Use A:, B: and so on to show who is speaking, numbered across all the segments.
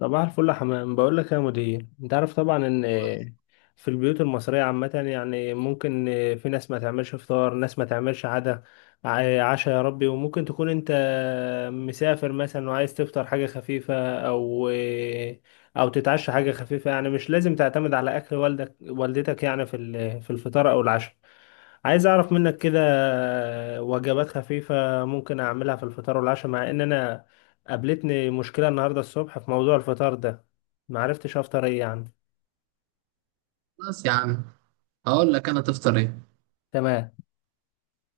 A: صباح الفل يا حمام. بقول لك يا مدير، انت عارف طبعا ان في البيوت المصريه عامه يعني ممكن في ناس ما تعملش فطار، ناس ما تعملش عدا عشاء. يا ربي، وممكن تكون انت مسافر مثلا وعايز تفطر حاجه خفيفه، او او تتعشى حاجه خفيفه، يعني مش لازم تعتمد على اكل والدك والدتك، يعني في في الفطار او العشاء. عايز اعرف منك كده وجبات خفيفه ممكن اعملها في الفطار والعشاء، مع ان انا قابلتني مشكلة النهاردة الصبح في موضوع الفطار ده، معرفتش أفطر إيه يعني.
B: خلاص يا عم، هقول لك انا تفطر ايه.
A: تمام.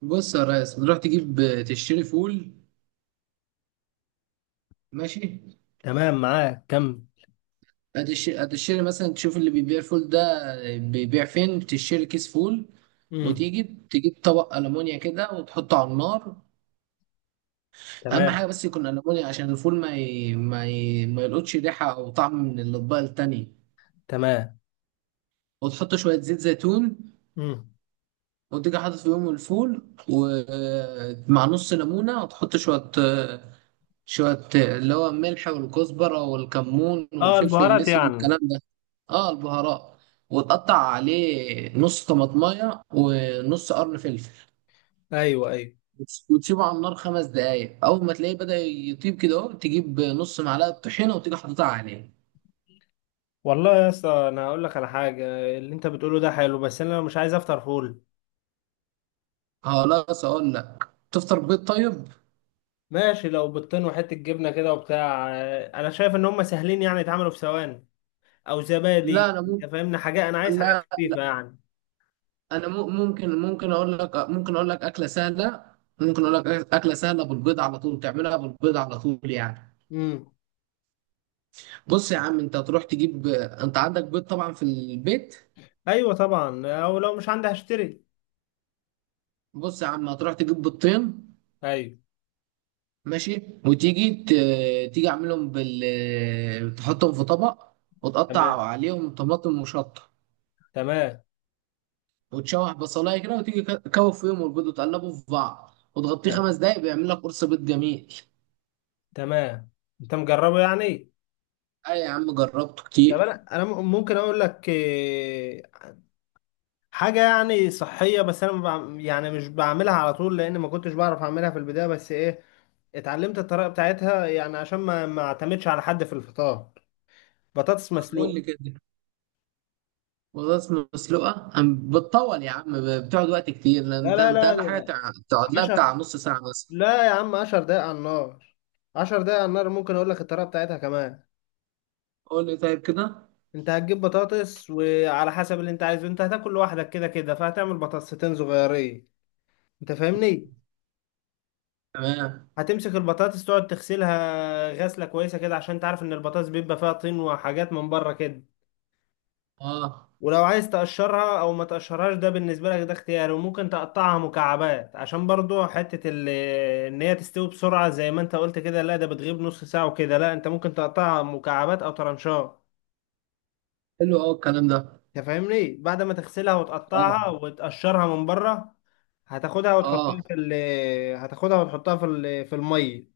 B: بص يا ريس، تروح تجيب تشتري فول، ماشي.
A: تمام معاك كم.
B: هتشتري مثلا تشوف اللي بيبيع الفول ده بيبيع فين، تشتري كيس فول.
A: امم.
B: وتيجي تجيب طبق ألمونيا كده وتحطه على النار. أهم
A: تمام.
B: حاجة بس يكون ألمونيا، عشان الفول ما يلقطش ريحة أو طعم من الأطباق التانية.
A: تمام.
B: وتحط شوية زيت زيتون
A: امم.
B: وتيجي حاطط فيهم الفول ومع نص ليمونة، وتحط شوية اللي هو الملح والكزبرة والكمون
A: آه،
B: والفلفل
A: البهارات
B: الأسود
A: يعني.
B: والكلام ده. اه، البهارات. وتقطع عليه نص طماطماية ونص قرن فلفل.
A: ايوه ايوه.
B: وتسيبه على النار 5 دقايق. أول ما تلاقيه بدأ يطيب كده، أهو تجيب نص معلقة طحينة وتيجي حاططها عليه.
A: والله يا اسطى، أنا هقول لك على حاجة. اللي أنت بتقوله ده حلو، بس أنا مش عايز أفطر فول.
B: خلاص، أقول لك تفطر بيض طيب؟
A: ماشي، لو بيضتين وحتة جبنة كده وبتاع آه، أنا شايف إن هم سهلين، يعني يتعملوا في ثواني. أو
B: لا،
A: زبادي.
B: أنا
A: أنت
B: ممكن.
A: فاهمني حاجة، أنا عايز حاجات
B: لا،
A: خفيفة يعني.
B: أنا ممكن أقول لك أكلة سهلة ممكن أقول لك أكلة سهلة بالبيض على طول، تعملها بالبيض على طول يعني.
A: امم.
B: بص يا عم، انت هتروح تجيب، انت عندك بيض طبعا في البيت.
A: أيوة طبعا، أو لو مش عندي هشتري.
B: بص يا عم، هتروح تجيب بيضتين،
A: ايوه.
B: ماشي. وتيجي ت... تيجي اعملهم تحطهم في طبق. وتقطع
A: تمام.
B: عليهم طماطم وشطه.
A: تمام.
B: وتشوح بصلايه كده وتيجي كوف فيهم البيض وتقلبه في بعض وتغطيه
A: نعم.
B: 5 دقايق، بيعمل لك قرص بيض جميل.
A: تمام. انت مجربه يعني.
B: اي يا عم، جربته
A: طب
B: كتير.
A: انا ممكن اقول لك آه، حاجه يعني صحيه، بس انا ما بعم- يعني مش بعملها على طول، لان ما كنتش بعرف اعملها في البدايه، بس ايه، اتعلمت الطريقه بتاعتها يعني عشان ما اعتمدش على حد في الفطار. بطاطس
B: طب قول
A: مسلوقه.
B: لي كده. بطاطس مسلوقه بتطول يا عم، بتقعد وقت كتير، لان
A: لا
B: انت
A: لا
B: انت اقل
A: لا
B: حاجه
A: لا.
B: تقعد لها
A: عشر.
B: بتاع نص ساعه مثلا.
A: لا يا عم، 10 دقايق على النار. 10 دقايق على النار. ممكن اقول لك الطريقه بتاعتها كمان.
B: قول لي طيب كده.
A: انت هتجيب بطاطس وعلى حسب اللي انت عايزه، انت هتاكل لوحدك كده كده، فهتعمل بطاطستين صغيرين. انت فاهمني.
B: تمام.
A: هتمسك البطاطس تقعد تغسلها غسلة كويسة كده عشان تعرف ان البطاطس بيبقى فيها طين وحاجات من بره كده.
B: اه،
A: ولو عايز تقشرها او ما تقشرهاش، ده بالنسبة لك، ده اختياري. وممكن تقطعها مكعبات عشان برضو حتة ان هي تستوي بسرعة، زي ما انت قلت كده لا ده بتغيب نص ساعة وكده، لا انت ممكن تقطعها مكعبات او ترنشات.
B: حلو، اه الكلام ده.
A: انت فاهمني. بعد ما تغسلها
B: اه.
A: وتقطعها وتقشرها من بره، هتاخدها وتحطها
B: اه.
A: في ال هتاخدها وتحطها في في المية.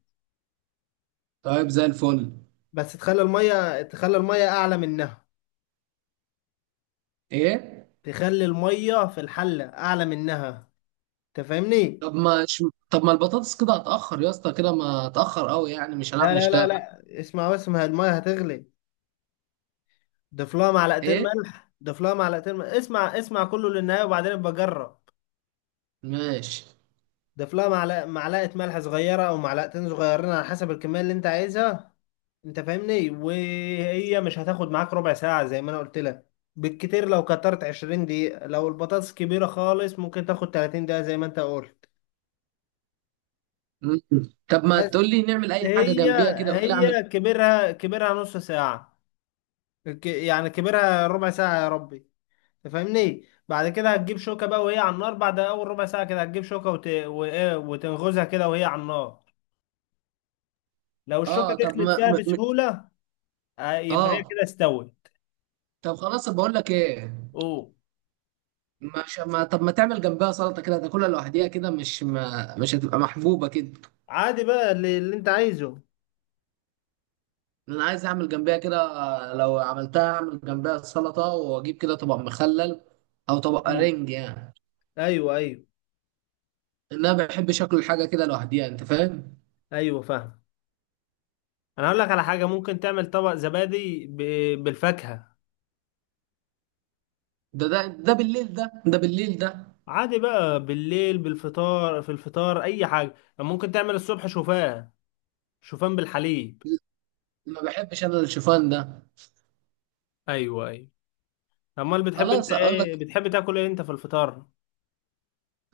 B: طيب زي الفل.
A: بس تخلي المية، تخلي المية اعلى منها.
B: ايه.
A: تخلي المية في الحلة أعلى منها. أنت فاهمني؟
B: طب ما ش... طب ما البطاطس كده هتأخر يا اسطى، كده ما هتأخر قوي يعني مش هنعرف
A: لا لا لا
B: نشتغل.
A: لا، اسمع بس، ما هي المية هتغلي. ضيف لها معلقتين
B: ايه.
A: ملح. ضيف لها معلقتين ملح. اسمع اسمع كله للنهاية وبعدين ابقى جرب.
B: ماشي.
A: ضيف لها معلقة، معلقة ملح صغيرة أو معلقتين صغيرين على حسب الكمية اللي أنت عايزها. أنت فاهمني؟ وهي مش هتاخد معاك ربع ساعة زي ما أنا قلت لك. بالكتير لو كترت 20 دقيقة، لو البطاطس كبيرة خالص ممكن تاخد 30 دقيقة زي ما أنت قلت.
B: مم. طب ما
A: بس
B: تقول لي نعمل اي حاجة
A: هي
B: جنبيها كده، قول لي اعمل.
A: هي كبرها كبرها نص ساعة، يعني كبرها ربع ساعة يا ربي. تفهمني. بعد كده هتجيب شوكة بقى وهي على النار، بعد أول ربع ساعة كده هتجيب شوكة وت... وإيه وتنغزها كده وهي على النار. لو الشوكة
B: اه، طب
A: دخلت
B: ما
A: فيها بسهولة، آه، يبقى هي
B: اه.
A: كده استوت.
B: طب خلاص بقول لك ايه.
A: أوه.
B: مش ما طب ما تعمل جنبها سلطة كده تاكلها لوحديها كده، مش هتبقى محبوبة كده.
A: عادي بقى اللي أنت عايزه.
B: انا عايز اعمل جنبها كده، لو عملتها اعمل جنبها سلطه واجيب كده طبق مخلل او طبق
A: مم.
B: رنج يعني.
A: أيوه أيوه.
B: ان انا بحب شكل الحاجه كده لوحديها، انت فاهم.
A: أيوه فاهم. أنا هقول لك على حاجة. ممكن تعمل طبق زبادي بالفاكهة.
B: ده بالليل، ده بالليل ده.
A: عادي بقى بالليل، بالفطار. في الفطار أي حاجة ممكن تعمل. الصبح شوفان، شوفان بالحليب.
B: ما بحبش انا الشوفان ده.
A: ايوه ايوه. امال بتحب انت
B: خلاص اقول لك.
A: ايه، بتحب تاكل ايه انت في الفطار.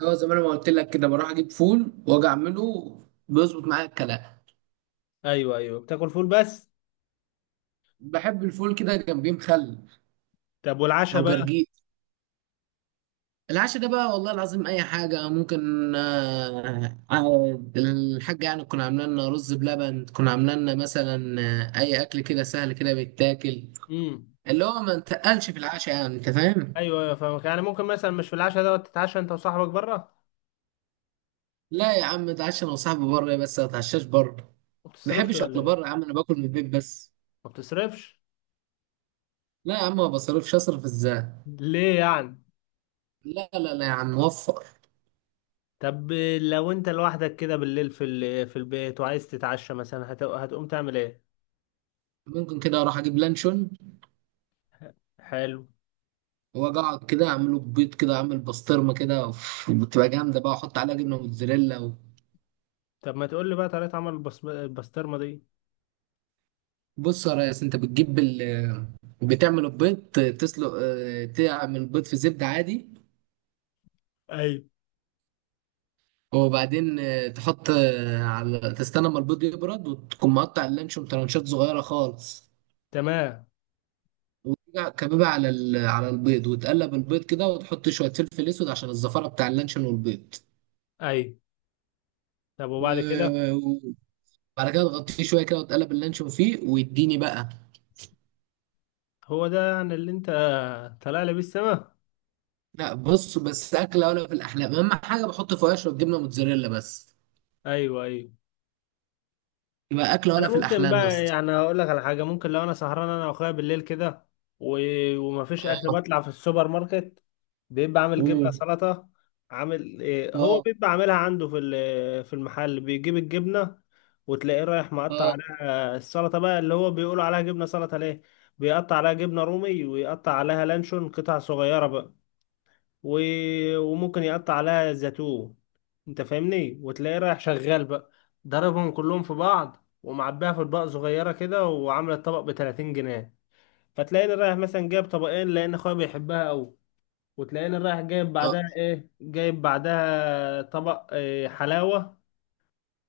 B: هو زي ما انا ما قلت لك كده، بروح اجيب فول واجي اعمله، بيظبط معايا الكلام.
A: ايوه ايوه بتاكل فول بس.
B: بحب الفول كده جنبيه مخلل
A: طب
B: او
A: والعشاء بقى.
B: جرجير. العشاء ده بقى والله العظيم اي حاجه ممكن، الحاجه يعني تكون عامله لنا رز بلبن، تكون عامله لنا مثلا اي اكل كده سهل كده بيتاكل،
A: امم.
B: اللي هو ما نتقلش في العشاء يعني، انت فاهم.
A: ايوه ايوه فاهمك. يعني ممكن مثلا مش في العشاء دوت تتعشى انت وصاحبك بره.
B: لا يا عم، اتعشى انا وصاحبي بره، بس ما اتعشاش بره.
A: ما
B: ما
A: بتصرفش
B: بحبش
A: ولا
B: اكل بره يا
A: ايه.
B: عم، انا باكل من البيت بس.
A: ما بتصرفش
B: لا يا عم، ما بصرفش، اصرف ازاي.
A: ليه يعني.
B: لا، لا، لا يا عم، وفر.
A: طب لو انت لوحدك كده بالليل في في البيت وعايز تتعشى مثلا، هتقوم تعمل ايه.
B: ممكن كده اروح اجيب لانشون
A: حلو.
B: واجي اقعد كده اعمله بيض كده، اعمل بسطرمه كده، أوف، بتبقى جامده بقى، احط عليها جبنه موتزاريلا.
A: طب ما تقول لي بقى طريقة عمل البسطرمة دي.
B: بص يا ريس، انت بتجيب بتعمل البيض. تسلق، تعمل البيض في زبدة عادي.
A: ايوه.
B: وبعدين تحط اه، على تستنى ما البيض يبرد، وتكون مقطع اللانشون ترانشات صغيرة خالص.
A: تمام.
B: وترجع كبيبة على البيض، وتقلب البيض كده وتحط شوية فلفل اسود عشان الزفارة بتاع اللانشون والبيض.
A: ايوه. طب وبعد كده.
B: و- وبعد كده تغطيه شوية كده وتقلب اللانشون فيه ويديني بقى.
A: هو ده يعني اللي انت طالع لي بيه السما.
B: لا، بص بس، أكلة ولا في الأحلام. أهم حاجة بحط فيها شوية جبنة موتزاريلا بس،
A: ايوه ايوه.
B: يبقى أكلة ولا
A: انا
B: في
A: ممكن
B: الأحلام يا
A: بقى
B: اسطى.
A: يعني اقول لك على حاجه. ممكن لو انا سهران انا واخويا بالليل كده و... ومفيش اكل، بطلع في السوبر ماركت، بيبقى عامل جبنه
B: امم.
A: سلطه. عامل إيه، هو
B: اه،
A: بيبقى عاملها عنده في في المحل. بيجيب الجبنه وتلاقيه رايح مقطع
B: اه،
A: عليها السلطه بقى، اللي هو بيقولوا عليها جبنه سلطه ليه. بيقطع عليها جبنه رومي ويقطع عليها لانشون قطع صغيره بقى و... وممكن يقطع عليها زيتون. انت فاهمني. وتلاقيه رايح شغال بقى، ضربهم كلهم في بعض ومعبيها في اطباق صغيره كده، وعامله الطبق ب 30 جنيه. فتلاقيني رايح مثلا جايب طبقين لان اخويا بيحبها قوي. وتلاقيني رايح جايب
B: اه
A: بعدها ايه، جايب بعدها طبق إيه، حلاوه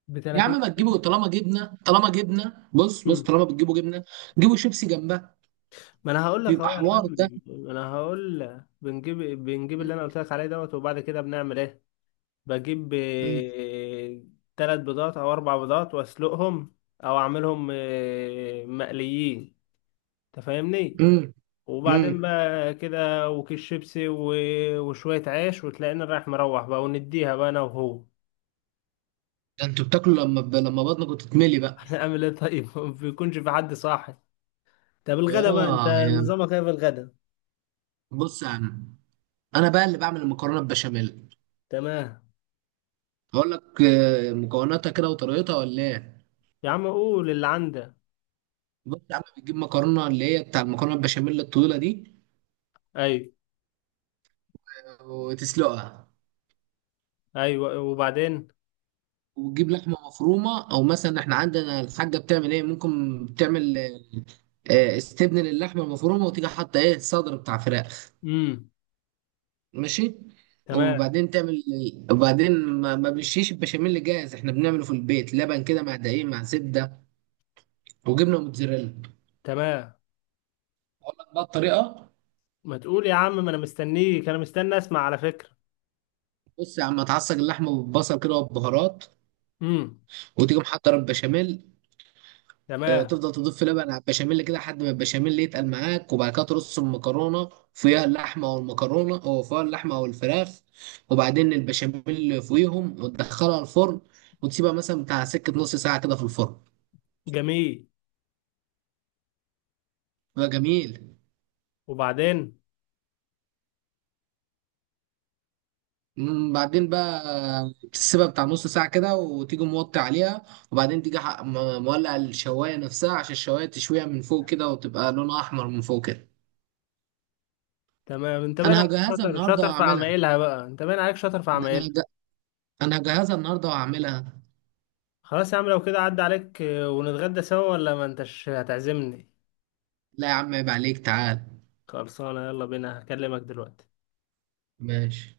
A: ب
B: يا
A: 30.
B: عم ما تجيبوا، طالما جبنه طالما جبنه، بص بص،
A: مم.
B: طالما بتجيبوا جبنه، جيبوا شيبسي جنبها.
A: ما انا هقول لك
B: بيبقى
A: اهو يا عم،
B: حوار ده.
A: ما انا هقول لك بنجيب اللي انا قلت لك عليه دوت. وبعد كده بنعمل ايه. بجيب
B: امم.
A: آه، تلات بيضات او اربع بيضات واسلقهم، او اعملهم آه، مقليين. تفهمني.
B: امم.
A: وبعدين
B: امم.
A: بقى كده وكيس شيبسي وشوية عيش، وتلاقينا رايح مروح بقى ونديها بقى انا وهو.
B: ده انتوا بتاكلوا لما لما بطنكم تتملي بقى.
A: هنعمل ايه طيب ما بيكونش في حد صاحي. طب الغدا بقى انت
B: اه،
A: نظامك ايه في الغدا.
B: بص يا عم، انا بقى اللي بعمل المكرونه البشاميل.
A: تمام.
B: هقول لك مكوناتها كده وطريقتها ولا ايه.
A: يا عم قول اللي عندك.
B: بص يا عم، بتجيب مكرونه اللي هي بتاع المكرونه البشاميل الطويله دي.
A: ايوه.
B: وتسلقها.
A: ايوه وبعدين.
B: وتجيب لحمه مفرومه، او مثلا احنا عندنا الحاجه بتعمل ايه، ممكن بتعمل استبن للحمه المفرومه، وتيجي حاطه ايه صدر بتاع فراخ.
A: امم.
B: ماشي.
A: تمام.
B: وبعدين تعمل وبعدين ما بنشيش البشاميل جاهز، احنا بنعمله في البيت لبن كده مع دقيق مع زبده وجبنه موتزاريلا.
A: تمام.
B: اقول لك بقى الطريقه.
A: ما تقول يا عم، ما انا مستنيك، انا مستني اسمع على فكرة.
B: بص يا عم، هتعصج اللحمه بالبصل كده والبهارات،
A: مم.
B: وتيجي محضر البشاميل،
A: تمام.
B: تفضل تضيف لبن على البشاميل كده لحد ما البشاميل يتقل معاك، وبعد كده ترص المكرونه فيها اللحمه او المكرونه او فيها اللحمه او الفراخ، وبعدين البشاميل فوقيهم وتدخلها الفرن، وتسيبها مثلا بتاع سكه نص ساعه كده في الفرن.
A: جميل.
B: بقى جميل.
A: وبعدين.
B: بعدين بقى تسيبها بتاع نص ساعة كده وتيجي موطي عليها، وبعدين تيجي مولع الشواية نفسها عشان الشواية تشويها من فوق كده وتبقى لونها أحمر من فوق كده.
A: تمام. انت باين
B: أنا
A: عليك
B: هجهزها
A: شاطر،
B: النهاردة
A: شاطر في
B: وأعملها.
A: عمايلها بقى، انت باين عليك شاطر في
B: ده أنا
A: عمايلها.
B: هج- أنا هجهزها النهاردة وأعملها.
A: خلاص يا عم، لو كده عدى عليك آه، ونتغدى سوا، ولا ما انتش هتعزمني.
B: لا يا عم، عيب عليك، تعال.
A: خلصانه يلا بينا، هكلمك دلوقتي.
B: ماشي.